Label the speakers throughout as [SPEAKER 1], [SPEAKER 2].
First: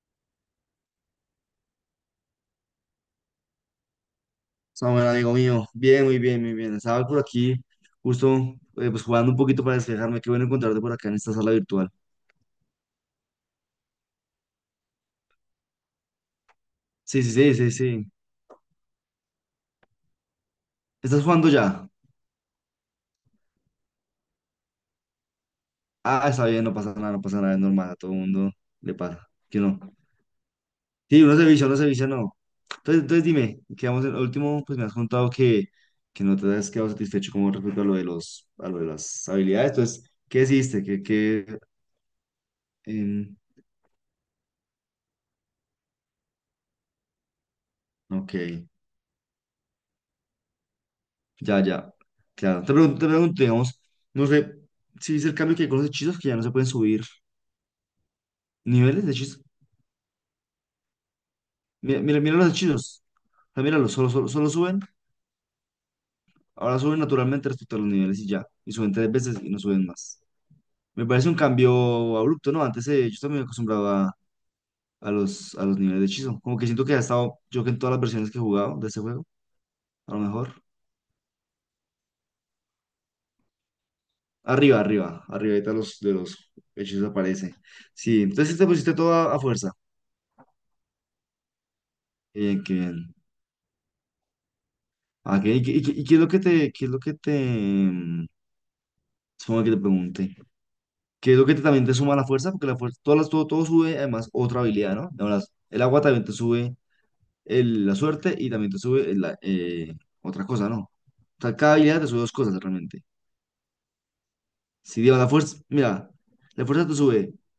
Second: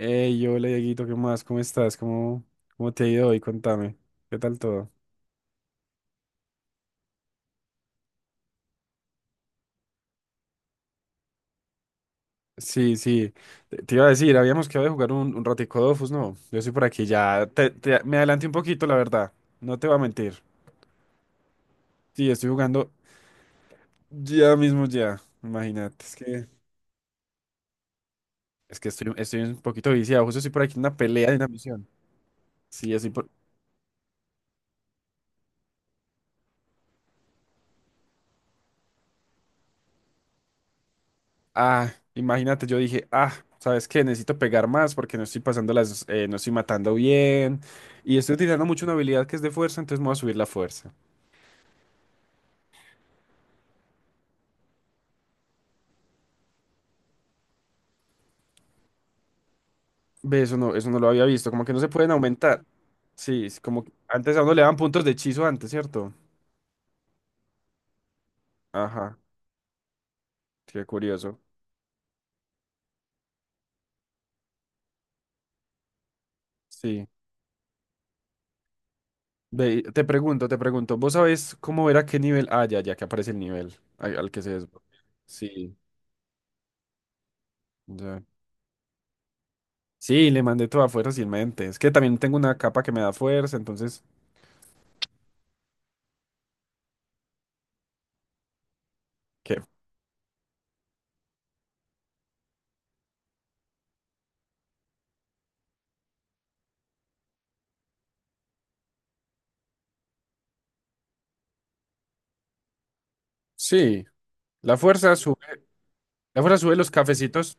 [SPEAKER 1] Hey, hola Dieguito, ¿qué más? ¿Cómo estás? ¿Cómo te ha ido hoy? Contame. ¿Qué tal todo?
[SPEAKER 2] Samuel, amigo mío, bien, muy bien, muy bien. Estaba por aquí, justo pues jugando un poquito para despejarme. Qué bueno encontrarte por acá en esta sala virtual.
[SPEAKER 1] Sí, sí. Te iba a decir, habíamos quedado de jugar un ratico Dofus, ¿no? Yo estoy por aquí
[SPEAKER 2] Sí, sí,
[SPEAKER 1] ya.
[SPEAKER 2] sí, sí, sí.
[SPEAKER 1] Me adelanté un poquito, la verdad. No te voy a mentir.
[SPEAKER 2] ¿Estás jugando ya?
[SPEAKER 1] Sí, estoy jugando ya mismo ya. Imagínate, es
[SPEAKER 2] Ah, está
[SPEAKER 1] que,
[SPEAKER 2] bien, no pasa nada, no pasa nada, es normal, a todo el mundo
[SPEAKER 1] es que
[SPEAKER 2] le
[SPEAKER 1] estoy,
[SPEAKER 2] pasa.
[SPEAKER 1] estoy un
[SPEAKER 2] Que no.
[SPEAKER 1] poquito viciado. Justo estoy por aquí en una
[SPEAKER 2] Sí,
[SPEAKER 1] pelea de una
[SPEAKER 2] uno se
[SPEAKER 1] misión.
[SPEAKER 2] vicia, no.
[SPEAKER 1] Sí,
[SPEAKER 2] Entonces,
[SPEAKER 1] estoy
[SPEAKER 2] entonces
[SPEAKER 1] por...
[SPEAKER 2] dime, quedamos en el último, pues me has contado que no te has quedado satisfecho con respecto a lo de los, a lo de las habilidades. Entonces, ¿qué hiciste? ¿Qué, qué,
[SPEAKER 1] Ah, imagínate, yo dije, ah,
[SPEAKER 2] em,
[SPEAKER 1] ¿sabes qué? Necesito pegar más porque no estoy pasando las, no estoy matando bien y estoy
[SPEAKER 2] ok.
[SPEAKER 1] utilizando mucho una habilidad que es de fuerza, entonces me voy a subir la fuerza.
[SPEAKER 2] Ya, ya, claro. Te pregunto, digamos, no sé si es el cambio que hay con los hechizos que ya no se pueden subir niveles de hechizos.
[SPEAKER 1] Ve, eso no lo había visto, como que no se
[SPEAKER 2] Mira,
[SPEAKER 1] pueden
[SPEAKER 2] mira, mira los
[SPEAKER 1] aumentar.
[SPEAKER 2] hechizos.
[SPEAKER 1] Sí,
[SPEAKER 2] O
[SPEAKER 1] es
[SPEAKER 2] sea,
[SPEAKER 1] como que
[SPEAKER 2] míralos, solo, solo,
[SPEAKER 1] antes a
[SPEAKER 2] solo
[SPEAKER 1] uno le daban
[SPEAKER 2] suben,
[SPEAKER 1] puntos de hechizo antes, ¿cierto?
[SPEAKER 2] ahora suben naturalmente respecto a los niveles y ya. Y suben tres
[SPEAKER 1] Ajá,
[SPEAKER 2] veces y no suben más.
[SPEAKER 1] qué
[SPEAKER 2] Me parece un
[SPEAKER 1] curioso.
[SPEAKER 2] cambio abrupto, ¿no? Antes yo también me acostumbraba a a los niveles de hechizo. Como que siento que ha
[SPEAKER 1] Sí.
[SPEAKER 2] estado, yo que en todas las versiones que he jugado de este juego,
[SPEAKER 1] Ve, y te
[SPEAKER 2] a lo
[SPEAKER 1] pregunto,
[SPEAKER 2] mejor.
[SPEAKER 1] te pregunto, ¿vos sabés cómo era qué nivel? Ah, ya, ya que aparece el nivel al que se
[SPEAKER 2] Arriba,
[SPEAKER 1] desbloquea.
[SPEAKER 2] arriba, arriba, de
[SPEAKER 1] Sí,
[SPEAKER 2] de los hechizos aparece.
[SPEAKER 1] ya.
[SPEAKER 2] Sí, entonces sí te pusiste todo a fuerza.
[SPEAKER 1] Sí, le mandé toda fuerza sin mente. Es que también tengo una
[SPEAKER 2] Bien, qué
[SPEAKER 1] capa que me da
[SPEAKER 2] bien.
[SPEAKER 1] fuerza, entonces.
[SPEAKER 2] Ah, ¿ qué es lo que te, qué es lo que te, supongo que te pregunte? ¿Qué es lo que te- también te suma la fuerza? Porque la fuerza, todas las- todo, todo sube, además, otra habilidad, ¿no? Además, el agua también te sube el- la suerte y también te sube el- otra cosa, ¿no? O sea, cada habilidad te sube dos cosas realmente.
[SPEAKER 1] Sí, la
[SPEAKER 2] Si
[SPEAKER 1] fuerza
[SPEAKER 2] digo, la
[SPEAKER 1] sube,
[SPEAKER 2] fuerza, mira,
[SPEAKER 1] la fuerza
[SPEAKER 2] la
[SPEAKER 1] sube
[SPEAKER 2] fuerza
[SPEAKER 1] los
[SPEAKER 2] te sube.
[SPEAKER 1] cafecitos,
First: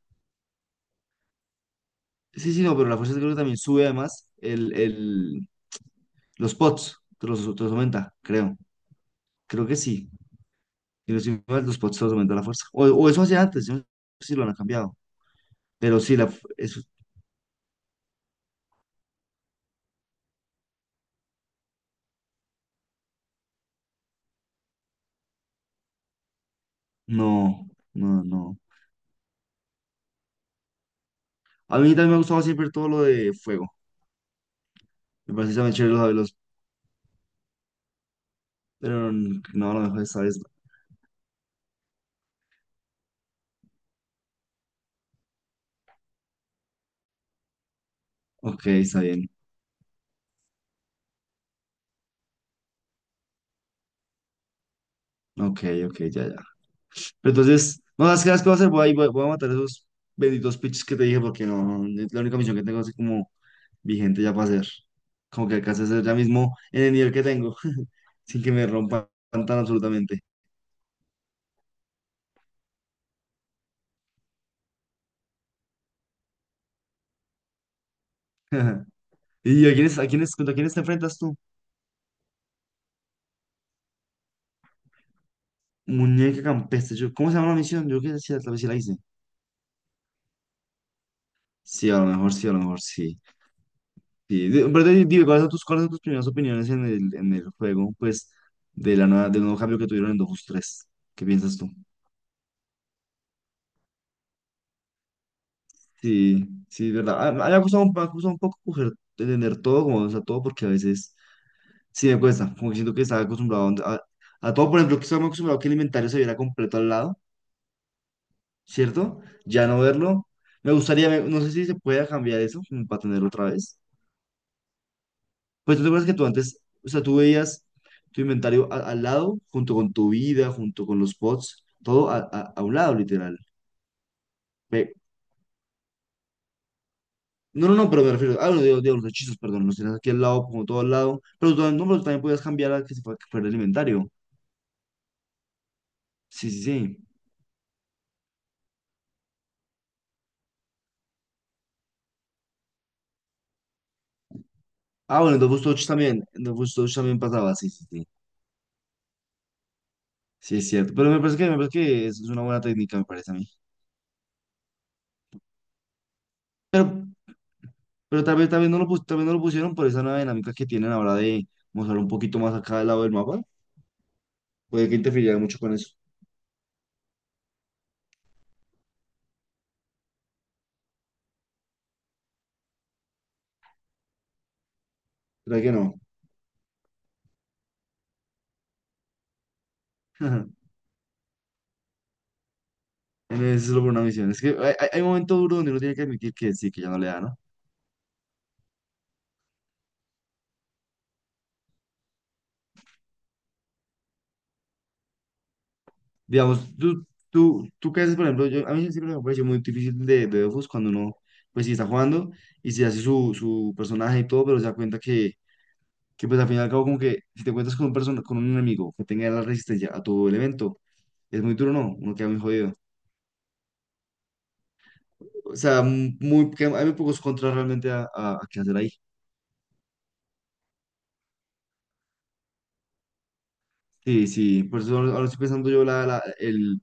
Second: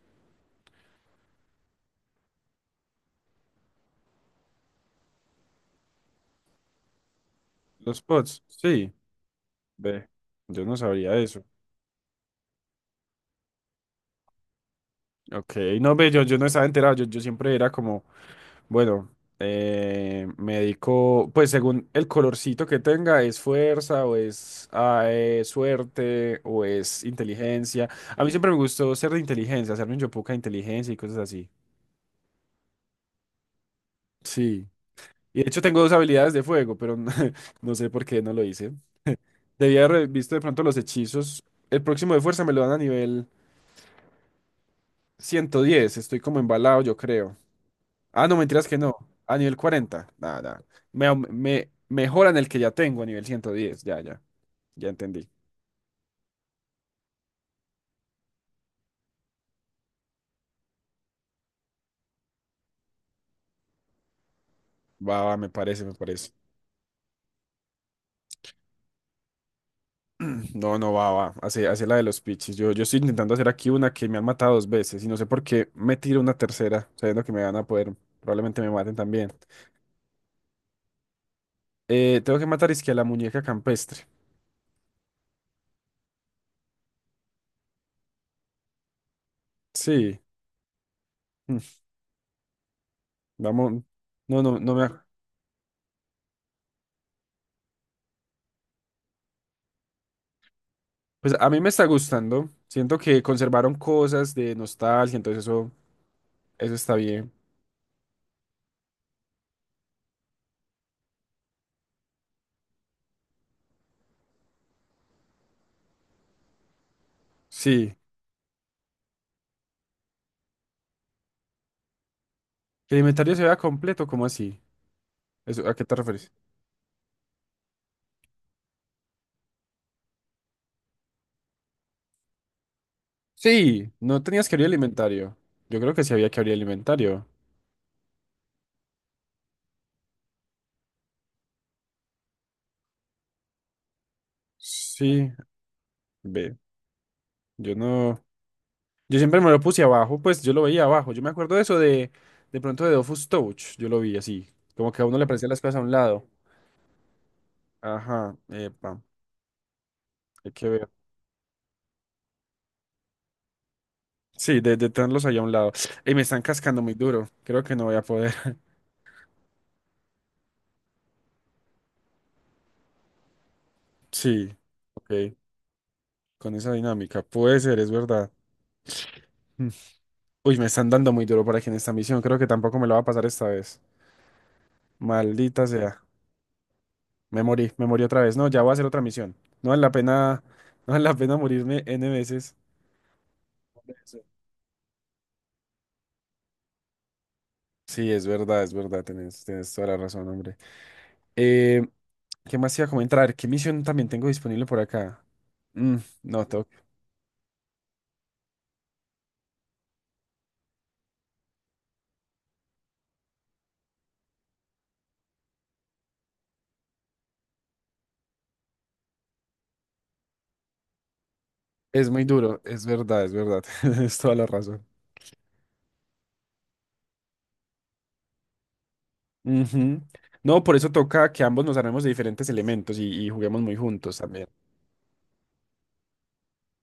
[SPEAKER 2] Sí, sí, no, pero la fuerza creo que también sube además el, los pots, te los
[SPEAKER 1] los
[SPEAKER 2] aumenta,
[SPEAKER 1] pods.
[SPEAKER 2] creo.
[SPEAKER 1] Sí,
[SPEAKER 2] Creo que
[SPEAKER 1] ve,
[SPEAKER 2] sí.
[SPEAKER 1] yo no
[SPEAKER 2] Y
[SPEAKER 1] sabría eso.
[SPEAKER 2] los pots te los aumenta la fuerza. O eso hacía antes, yo no sé si lo han cambiado.
[SPEAKER 1] Ok, no
[SPEAKER 2] Pero
[SPEAKER 1] ve,
[SPEAKER 2] sí,
[SPEAKER 1] yo,
[SPEAKER 2] la,
[SPEAKER 1] yo no estaba
[SPEAKER 2] eso,
[SPEAKER 1] enterado, yo siempre era como, bueno, me dedico, pues según el colorcito que tenga, es fuerza o es ah, suerte o es
[SPEAKER 2] no,
[SPEAKER 1] inteligencia. A
[SPEAKER 2] no,
[SPEAKER 1] mí siempre me
[SPEAKER 2] no.
[SPEAKER 1] gustó ser de inteligencia, hacerme un yopuca de inteligencia y cosas así.
[SPEAKER 2] A mí también me ha gustado siempre todo lo de fuego.
[SPEAKER 1] Sí,
[SPEAKER 2] Me
[SPEAKER 1] y de
[SPEAKER 2] parece
[SPEAKER 1] hecho
[SPEAKER 2] también
[SPEAKER 1] tengo dos
[SPEAKER 2] chévere los
[SPEAKER 1] habilidades
[SPEAKER 2] Javelos,
[SPEAKER 1] de fuego, pero no sé por qué no lo hice.
[SPEAKER 2] pero n- no, a lo
[SPEAKER 1] Debía
[SPEAKER 2] mejor
[SPEAKER 1] haber
[SPEAKER 2] esta
[SPEAKER 1] visto
[SPEAKER 2] vez.
[SPEAKER 1] de pronto los hechizos. El próximo de fuerza me lo dan a nivel 110. Estoy como embalado, yo creo. Ah, no,
[SPEAKER 2] No. Ok,
[SPEAKER 1] mentiras que no.
[SPEAKER 2] está bien.
[SPEAKER 1] A nivel 40. Nada, nada. Me mejoran el que ya tengo a nivel 110. Ya, ya. Ya entendí.
[SPEAKER 2] Ok, ok, ya, ya. Pero entonces, no sabes qué las que voy a hacer, voy a, ir- voy a voy a matar esos benditos pitches que te dije porque no, no, es la única misión que tengo así como vigente ya para hacer.
[SPEAKER 1] Va, va,
[SPEAKER 2] Como
[SPEAKER 1] me
[SPEAKER 2] que alcance
[SPEAKER 1] parece,
[SPEAKER 2] a
[SPEAKER 1] me
[SPEAKER 2] hacer ya
[SPEAKER 1] parece.
[SPEAKER 2] mismo en el nivel que tengo, sin que me rompan tan absolutamente.
[SPEAKER 1] No, no, va, va. Hace, hace la de los pitches. Yo estoy intentando hacer aquí una que me han matado dos veces y no sé por qué me tiro una tercera, sabiendo que me van a poder. Probablemente me maten también.
[SPEAKER 2] ¿Y a quiénes, contra quiénes te enfrentas tú?
[SPEAKER 1] Tengo que matar es que a la muñeca campestre.
[SPEAKER 2] Muñeca campestre. Yo, ¿cómo se llama la misión? Yo creo que sí, tal vez sí la hice.
[SPEAKER 1] Sí. Mm.
[SPEAKER 2] Sí, a lo mejor sí, a lo mejor sí.
[SPEAKER 1] Vamos. No,
[SPEAKER 2] Sí.
[SPEAKER 1] no,
[SPEAKER 2] De-
[SPEAKER 1] no
[SPEAKER 2] Pero
[SPEAKER 1] me.
[SPEAKER 2] di- dime, cuáles son tus primeras opiniones en en el juego? Pues, de la nueva, del nuevo cambio que tuvieron en Dofus tres. ¿Qué
[SPEAKER 1] Pues a
[SPEAKER 2] piensas
[SPEAKER 1] mí me
[SPEAKER 2] tú?
[SPEAKER 1] está gustando. Siento que conservaron cosas de nostalgia, entonces eso,
[SPEAKER 2] Sí,
[SPEAKER 1] eso
[SPEAKER 2] sí, es
[SPEAKER 1] está
[SPEAKER 2] verdad.
[SPEAKER 1] bien.
[SPEAKER 2] Ah, me ha costado, un me ha costado un poco coger, entender todo, como, o sea, todo, porque a veces sí me cuesta. Como que siento que estaba acostumbrado a, donde- a todo. Por ejemplo, que estaba acostumbrado a que el inventario se viera completo al lado,
[SPEAKER 1] Sí,
[SPEAKER 2] ¿cierto? Ya no verlo. Me gustaría, ver- no sé si se puede cambiar eso, como
[SPEAKER 1] ¿que el
[SPEAKER 2] para tenerlo
[SPEAKER 1] inventario se
[SPEAKER 2] otra
[SPEAKER 1] vea
[SPEAKER 2] vez.
[SPEAKER 1] completo, cómo así? Eso, ¿a
[SPEAKER 2] Pues tú
[SPEAKER 1] qué
[SPEAKER 2] te
[SPEAKER 1] te
[SPEAKER 2] acuerdas que tú
[SPEAKER 1] refieres?
[SPEAKER 2] antes, o sea, tú veías tu inventario a- al lado, junto con tu vida, junto con los pods, todo a un lado, literal.
[SPEAKER 1] Sí, no tenías que abrir el
[SPEAKER 2] Ve-
[SPEAKER 1] inventario. Yo creo que sí había que abrir el inventario.
[SPEAKER 2] No, no, no, pero me refiero, ah, digo, digo, los hechizos, perdón, los tienes aquí al lado, como todo al lado, pero tú, también- no, pero tú también podías cambiar a que se fue- que fuera el inventario.
[SPEAKER 1] Sí,
[SPEAKER 2] Sí,
[SPEAKER 1] ve,
[SPEAKER 2] sí, sí.
[SPEAKER 1] yo no. Yo siempre me lo puse abajo, pues yo lo veía abajo. Yo me acuerdo de eso de pronto de Dofus Touch. Yo lo vi así, como que a uno
[SPEAKER 2] Ah,
[SPEAKER 1] le
[SPEAKER 2] bueno, en
[SPEAKER 1] parecían las
[SPEAKER 2] Dofus
[SPEAKER 1] cosas a
[SPEAKER 2] Touch
[SPEAKER 1] un
[SPEAKER 2] también,
[SPEAKER 1] lado.
[SPEAKER 2] en Dofus Touch también pasaba, sí, sí, sí.
[SPEAKER 1] Ajá, epa, hay
[SPEAKER 2] Sí,
[SPEAKER 1] que
[SPEAKER 2] es
[SPEAKER 1] ver.
[SPEAKER 2] cierto, pero me parece me parece que es una buena técnica, me parece a mí.
[SPEAKER 1] Sí, de tenerlos ahí a un lado. Y me están cascando
[SPEAKER 2] Pero,
[SPEAKER 1] muy duro. Creo que no voy a
[SPEAKER 2] pero
[SPEAKER 1] poder.
[SPEAKER 2] tal vez no lo, pus- tal vez no lo pusieron por esa nueva dinámica que tienen ahora de mostrar un poquito más acá del lado del mapa.
[SPEAKER 1] Sí,
[SPEAKER 2] Puede que
[SPEAKER 1] ok,
[SPEAKER 2] interfiriera mucho con eso.
[SPEAKER 1] con esa dinámica. Puede ser, es verdad. Mm. Uy, me están dando muy duro por aquí en esta misión. Creo que tampoco me lo va a pasar esta vez.
[SPEAKER 2] ¿Verdad
[SPEAKER 1] Maldita
[SPEAKER 2] que no?
[SPEAKER 1] sea. Me morí otra vez. No, ya voy a hacer otra misión. No vale la pena,
[SPEAKER 2] Ajá.
[SPEAKER 1] no vale la pena morirme N veces.
[SPEAKER 2] En vez de solo por una misión. Es que hay, hay momentos duros donde uno tiene que admitir que sí, que ya no le da, ¿no?
[SPEAKER 1] Sí, es verdad, tienes, tienes toda la razón, hombre. Eh, ¿Qué más iba a comentar? A ver, ¿qué misión también tengo disponible por acá? Mm, no,
[SPEAKER 2] Digamos,
[SPEAKER 1] tengo-
[SPEAKER 2] tú qué haces, por ejemplo, yo, a mí siempre me pareció muy difícil de Dofus cuando uno, pues sí está jugando y se hace su, su personaje y todo, pero se da cuenta que pues al final y al cabo como que si te encuentras con un, persona, con un enemigo que tenga la resistencia a tu elemento, es muy duro, ¿no?
[SPEAKER 1] es
[SPEAKER 2] Uno
[SPEAKER 1] muy
[SPEAKER 2] queda muy
[SPEAKER 1] duro,
[SPEAKER 2] jodido.
[SPEAKER 1] es verdad, tienes toda la razón.
[SPEAKER 2] O sea, m- muy, que hay muy pocos contras realmente a qué hacer ahí.
[SPEAKER 1] Ujú. No, por eso toca que ambos nos armemos de diferentes elementos y juguemos muy juntos
[SPEAKER 2] Sí,
[SPEAKER 1] también.
[SPEAKER 2] sí, por eso ahora estoy pensando yo la, el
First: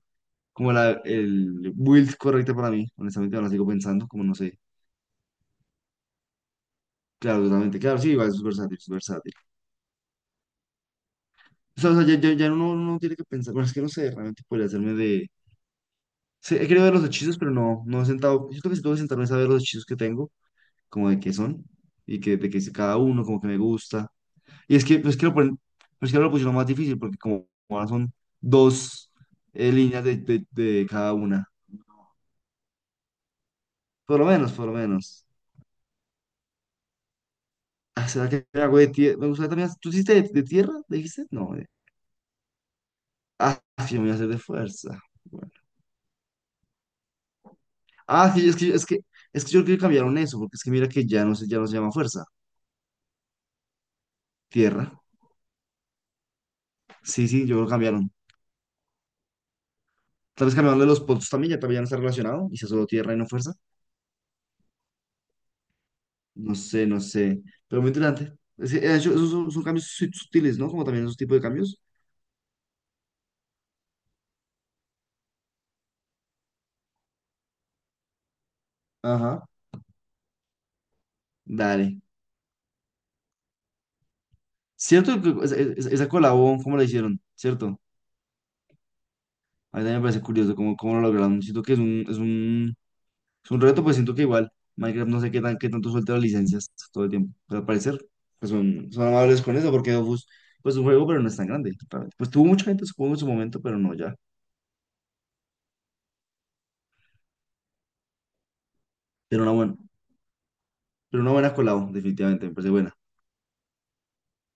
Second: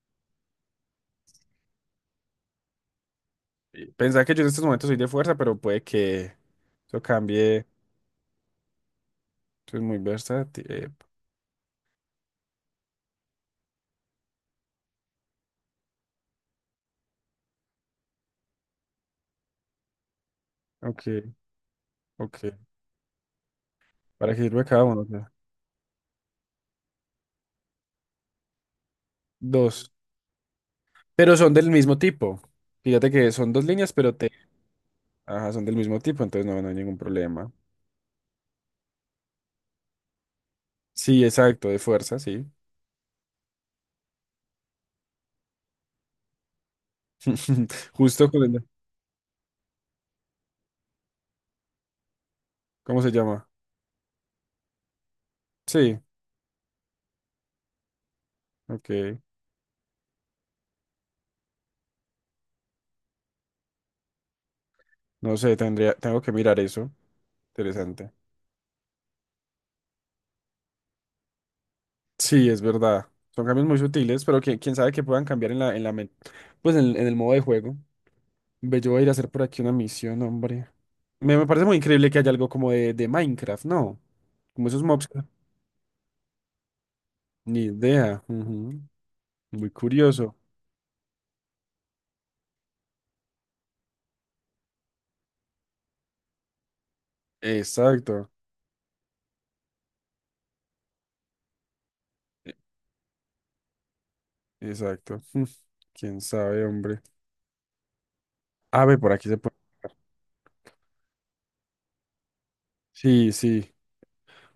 [SPEAKER 2] como la, el build correcta para mí. Honestamente, ahora sigo
[SPEAKER 1] Y
[SPEAKER 2] pensando, como
[SPEAKER 1] pensar que
[SPEAKER 2] no
[SPEAKER 1] yo en
[SPEAKER 2] sé.
[SPEAKER 1] estos momentos soy de fuerza, pero puede que eso
[SPEAKER 2] Claro,
[SPEAKER 1] cambie.
[SPEAKER 2] totalmente. Claro, sí, igual es versátil, es versátil.
[SPEAKER 1] Eso es muy versátil.
[SPEAKER 2] O sea, ya uno no tiene que pensar. Bueno, es que no sé, realmente podría hacerme de. Sí, he querido ver los hechizos, pero no, no he sentado. Yo creo que si tengo que sentarme es a ver los hechizos que tengo,
[SPEAKER 1] Ok,
[SPEAKER 2] como de qué son, y que, de
[SPEAKER 1] ok.
[SPEAKER 2] qué es cada uno, como que me gusta.
[SPEAKER 1] ¿Para qué sirve
[SPEAKER 2] Y
[SPEAKER 1] cada
[SPEAKER 2] es que,
[SPEAKER 1] uno?
[SPEAKER 2] pues, que
[SPEAKER 1] Ya.
[SPEAKER 2] lo ponen, pues que ahora lo pusieron más difícil, porque como ahora son dos
[SPEAKER 1] Dos.
[SPEAKER 2] líneas de cada
[SPEAKER 1] Pero
[SPEAKER 2] una.
[SPEAKER 1] son del mismo tipo. Fíjate que son dos líneas, pero
[SPEAKER 2] Por lo
[SPEAKER 1] te...
[SPEAKER 2] menos, por lo menos.
[SPEAKER 1] Ajá, son del mismo tipo, entonces no, no hay ningún problema.
[SPEAKER 2] Ah, ¿será que hago de tierra? Me gustaría también. ¿Tú hiciste de tierra? ¿Le
[SPEAKER 1] Sí,
[SPEAKER 2] dijiste? No. De-
[SPEAKER 1] exacto, de fuerza, sí.
[SPEAKER 2] Ah, sí, me voy a hacer de fuerza. Bueno.
[SPEAKER 1] Justo
[SPEAKER 2] Ah,
[SPEAKER 1] con
[SPEAKER 2] sí,
[SPEAKER 1] el-
[SPEAKER 2] es que yo creo que cambiaron eso, porque es que mira que ya no se llama fuerza.
[SPEAKER 1] ¿Cómo se llama?
[SPEAKER 2] Tierra.
[SPEAKER 1] Sí,
[SPEAKER 2] Sí, sí, yo creo que cambiaron.
[SPEAKER 1] ok.
[SPEAKER 2] Tal vez cambiaron de los puntos también ya no está relacionado. Y sea solo tierra y no fuerza.
[SPEAKER 1] No sé, tendría, tengo que
[SPEAKER 2] No
[SPEAKER 1] mirar
[SPEAKER 2] sé,
[SPEAKER 1] eso.
[SPEAKER 2] no sé. Pero muy
[SPEAKER 1] Interesante.
[SPEAKER 2] interesante. Es que, yo- esos son, son cambios su- sutiles, ¿no? Como también esos tipos de cambios.
[SPEAKER 1] Sí, es verdad. Son cambios muy sutiles, pero que quién sabe que puedan cambiar en la, pues en el modo de juego. Ve, yo voy a ir a hacer por
[SPEAKER 2] Ajá.
[SPEAKER 1] aquí una misión, hombre. Me parece muy
[SPEAKER 2] Dale.
[SPEAKER 1] increíble que haya algo como de Minecraft, ¿no? Como esos mobs.
[SPEAKER 2] Cierto que esa colabón, ¿cómo la hicieron?
[SPEAKER 1] Ni
[SPEAKER 2] ¿Cierto?
[SPEAKER 1] idea. Ujú. Muy
[SPEAKER 2] A mí también me parece
[SPEAKER 1] curioso.
[SPEAKER 2] curioso cómo, cómo lo lograron. Siento que es un, es un es un reto, pues siento que igual Minecraft no sé qué, tan, qué tanto suelta las licencias todo el tiempo. Pues al parecer,
[SPEAKER 1] Exacto.
[SPEAKER 2] pues son, son amables con eso, porque Dofus, pues un juego, pero no es tan grande. Realmente. Pues tuvo
[SPEAKER 1] e-
[SPEAKER 2] mucha gente, supongo, en su momento, pero no ya.
[SPEAKER 1] Exacto. Mm. Quién sabe, hombre. A ver, por aquí se
[SPEAKER 2] Pero una
[SPEAKER 1] puede.
[SPEAKER 2] buena, pero una buena colado definitivamente, me parece buena.
[SPEAKER 1] Sí, sí.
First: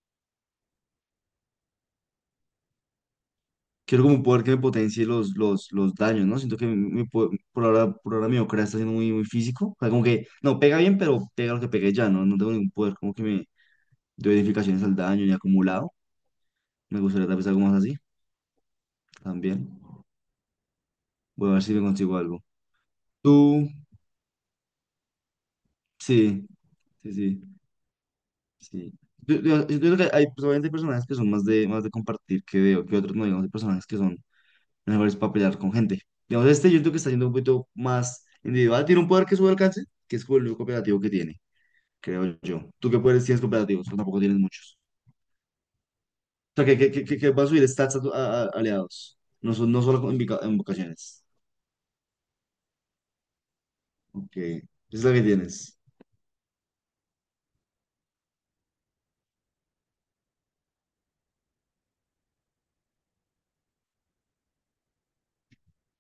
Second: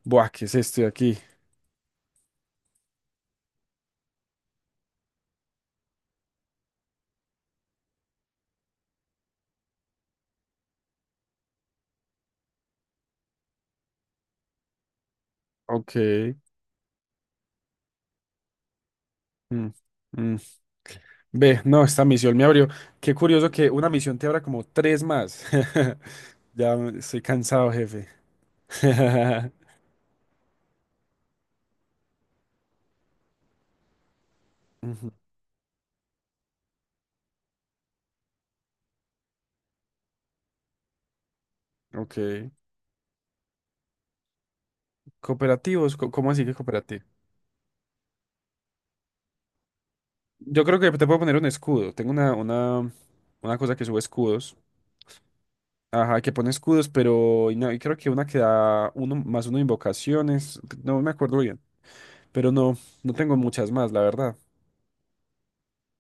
[SPEAKER 1] Buah, ¿qué es esto de aquí?
[SPEAKER 2] Quiero como un poder que me potencie los daños, ¿no? Siento que mi- mi po- por ahora mi Okra está siendo muy, muy físico. O sea, como que, no, pega bien, pero pega lo que pegué ya, ¿no? No tengo ningún poder como que me doy edificaciones al daño ni acumulado.
[SPEAKER 1] Ok.
[SPEAKER 2] Me gustaría tal vez algo más así, también.
[SPEAKER 1] Mm.
[SPEAKER 2] Voy a
[SPEAKER 1] Ve,
[SPEAKER 2] ver si me
[SPEAKER 1] no, esta
[SPEAKER 2] consigo
[SPEAKER 1] misión
[SPEAKER 2] algo.
[SPEAKER 1] me abrió. Qué curioso
[SPEAKER 2] ¿Tú?
[SPEAKER 1] que una misión te abra como tres más.
[SPEAKER 2] Sí, sí,
[SPEAKER 1] Estoy
[SPEAKER 2] sí,
[SPEAKER 1] cansado, jefe.
[SPEAKER 2] sí. Yo, yo- yo creo que hay, pues, obviamente, hay personajes que son más de compartir que de, que otros, no, digamos, hay personajes que son
[SPEAKER 1] Ujú.
[SPEAKER 2] mejores para pelear con gente. Digamos, este yo creo que está yendo un poquito más individual, tiene un poder que sube alcance, que es como el único cooperativo que tiene, creo
[SPEAKER 1] Ok.
[SPEAKER 2] yo. ¿Tú qué poderes tienes cooperativos? Pues tampoco tienes muchos.
[SPEAKER 1] Cooperativos, ¿cómo así que
[SPEAKER 2] O sea,
[SPEAKER 1] cooperativo?
[SPEAKER 2] que vas a subir stats a, tu- a- aliados, no, son, no solo con invoca-
[SPEAKER 1] Yo creo que te puedo
[SPEAKER 2] invocaciones.
[SPEAKER 1] poner un escudo. Una cosa que sube
[SPEAKER 2] Ok,
[SPEAKER 1] escudos.
[SPEAKER 2] esa es la que tienes.
[SPEAKER 1] Ajá, que pone escudos, pero y no, y creo que una que da uno más uno de invocaciones. No me acuerdo bien. Pero no, no tengo muchas más, la verdad.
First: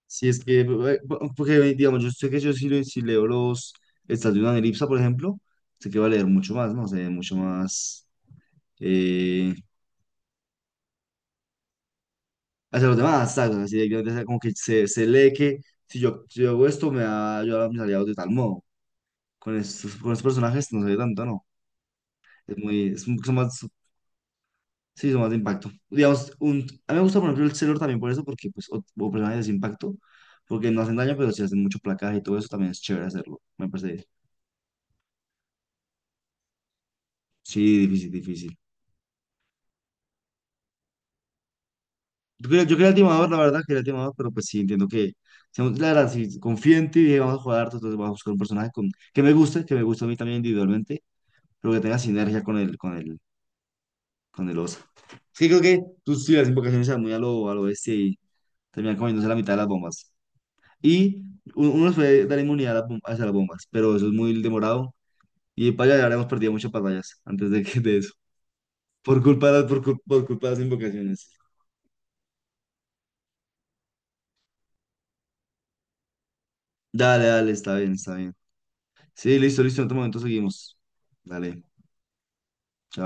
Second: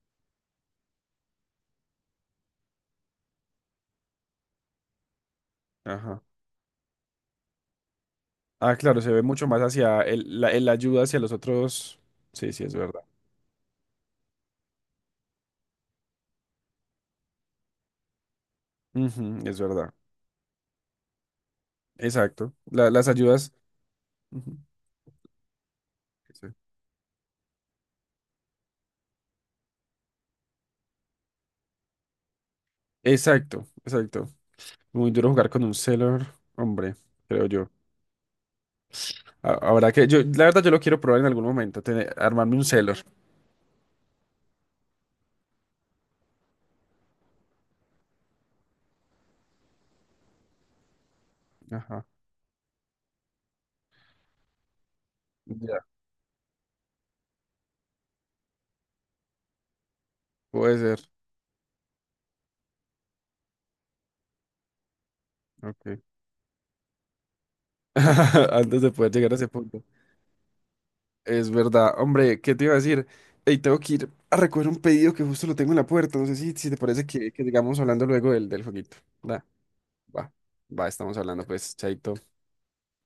[SPEAKER 2] Si es que, po- porque digamos, yo sé que yo si, le- si leo los estados de una elipsa, por ejemplo, sé que va a
[SPEAKER 1] Ajá.
[SPEAKER 2] leer mucho más, ¿no? Se ve mucho más
[SPEAKER 1] Ah, claro, se ve mucho
[SPEAKER 2] eh,
[SPEAKER 1] más hacia el, la el ayuda hacia los otros. Sí, sí, es
[SPEAKER 2] hacia los
[SPEAKER 1] verdad.
[SPEAKER 2] demás, ¿sabes? Así directamente, o sea, como que se lee que si yo, si yo hago esto, me va a ayudar a mis aliados de tal modo.
[SPEAKER 1] Ujú, es verdad.
[SPEAKER 2] Con estos personajes no se ve tanto, ¿no?
[SPEAKER 1] Exacto.
[SPEAKER 2] Es muy,
[SPEAKER 1] La-
[SPEAKER 2] es
[SPEAKER 1] las
[SPEAKER 2] un- son
[SPEAKER 1] ayudas.
[SPEAKER 2] más,
[SPEAKER 1] Ujú,
[SPEAKER 2] sí, son más de impacto. Digamos,
[SPEAKER 1] sí.
[SPEAKER 2] un, a mí me gusta, por ejemplo, el Sailor también por eso, porque, pues, o personajes de impacto, porque no hacen daño, pero si hacen mucho placaje y todo eso, también es chévere hacerlo,
[SPEAKER 1] Exacto,
[SPEAKER 2] me parece.
[SPEAKER 1] exacto. Muy duro jugar con un Sailor, hombre, creo yo.
[SPEAKER 2] Sí, difícil, difícil.
[SPEAKER 1] Ahora que yo, la verdad, yo lo quiero probar en algún momento,
[SPEAKER 2] Yo
[SPEAKER 1] armarme un
[SPEAKER 2] quería, yo quería el
[SPEAKER 1] Sailor.
[SPEAKER 2] timador, la verdad, quería el timador, pero pues sí, entiendo que, seamos- la verdad, si confío en ti y dije, vamos a jugar harto, entonces vamos a buscar un personaje con, que me guste a mí también individualmente, pero que tenga
[SPEAKER 1] Ajá.
[SPEAKER 2] sinergia con el, con el oso. Sí, creo
[SPEAKER 1] Ya.
[SPEAKER 2] que tú sí, las invocaciones eran muy a lo bestia y terminan comiéndose la mitad de las bombas.
[SPEAKER 1] Puede ser.
[SPEAKER 2] Y u- uno les puede dar inmunidad a las, bom- hacia las bombas, pero eso es muy demorado y
[SPEAKER 1] Ok.
[SPEAKER 2] para allá habríamos perdido muchas batallas antes de que de eso,
[SPEAKER 1] Antes de poder
[SPEAKER 2] por
[SPEAKER 1] llegar a ese
[SPEAKER 2] culpa de, las-
[SPEAKER 1] punto.
[SPEAKER 2] por, cul- por culpa de las invocaciones.
[SPEAKER 1] Es verdad. Hombre, ¿qué te iba a decir? Ey, tengo que ir a recoger un pedido que justo lo tengo en la puerta. No sé si, si te parece
[SPEAKER 2] Dale,
[SPEAKER 1] que
[SPEAKER 2] dale, está
[SPEAKER 1] sigamos
[SPEAKER 2] bien,
[SPEAKER 1] hablando
[SPEAKER 2] está
[SPEAKER 1] luego
[SPEAKER 2] bien.
[SPEAKER 1] del, del jueguito.
[SPEAKER 2] Sí,
[SPEAKER 1] Va,
[SPEAKER 2] listo, listo, en otro momento
[SPEAKER 1] va,
[SPEAKER 2] seguimos.
[SPEAKER 1] va, estamos hablando,
[SPEAKER 2] Dale.
[SPEAKER 1] pues, chaito.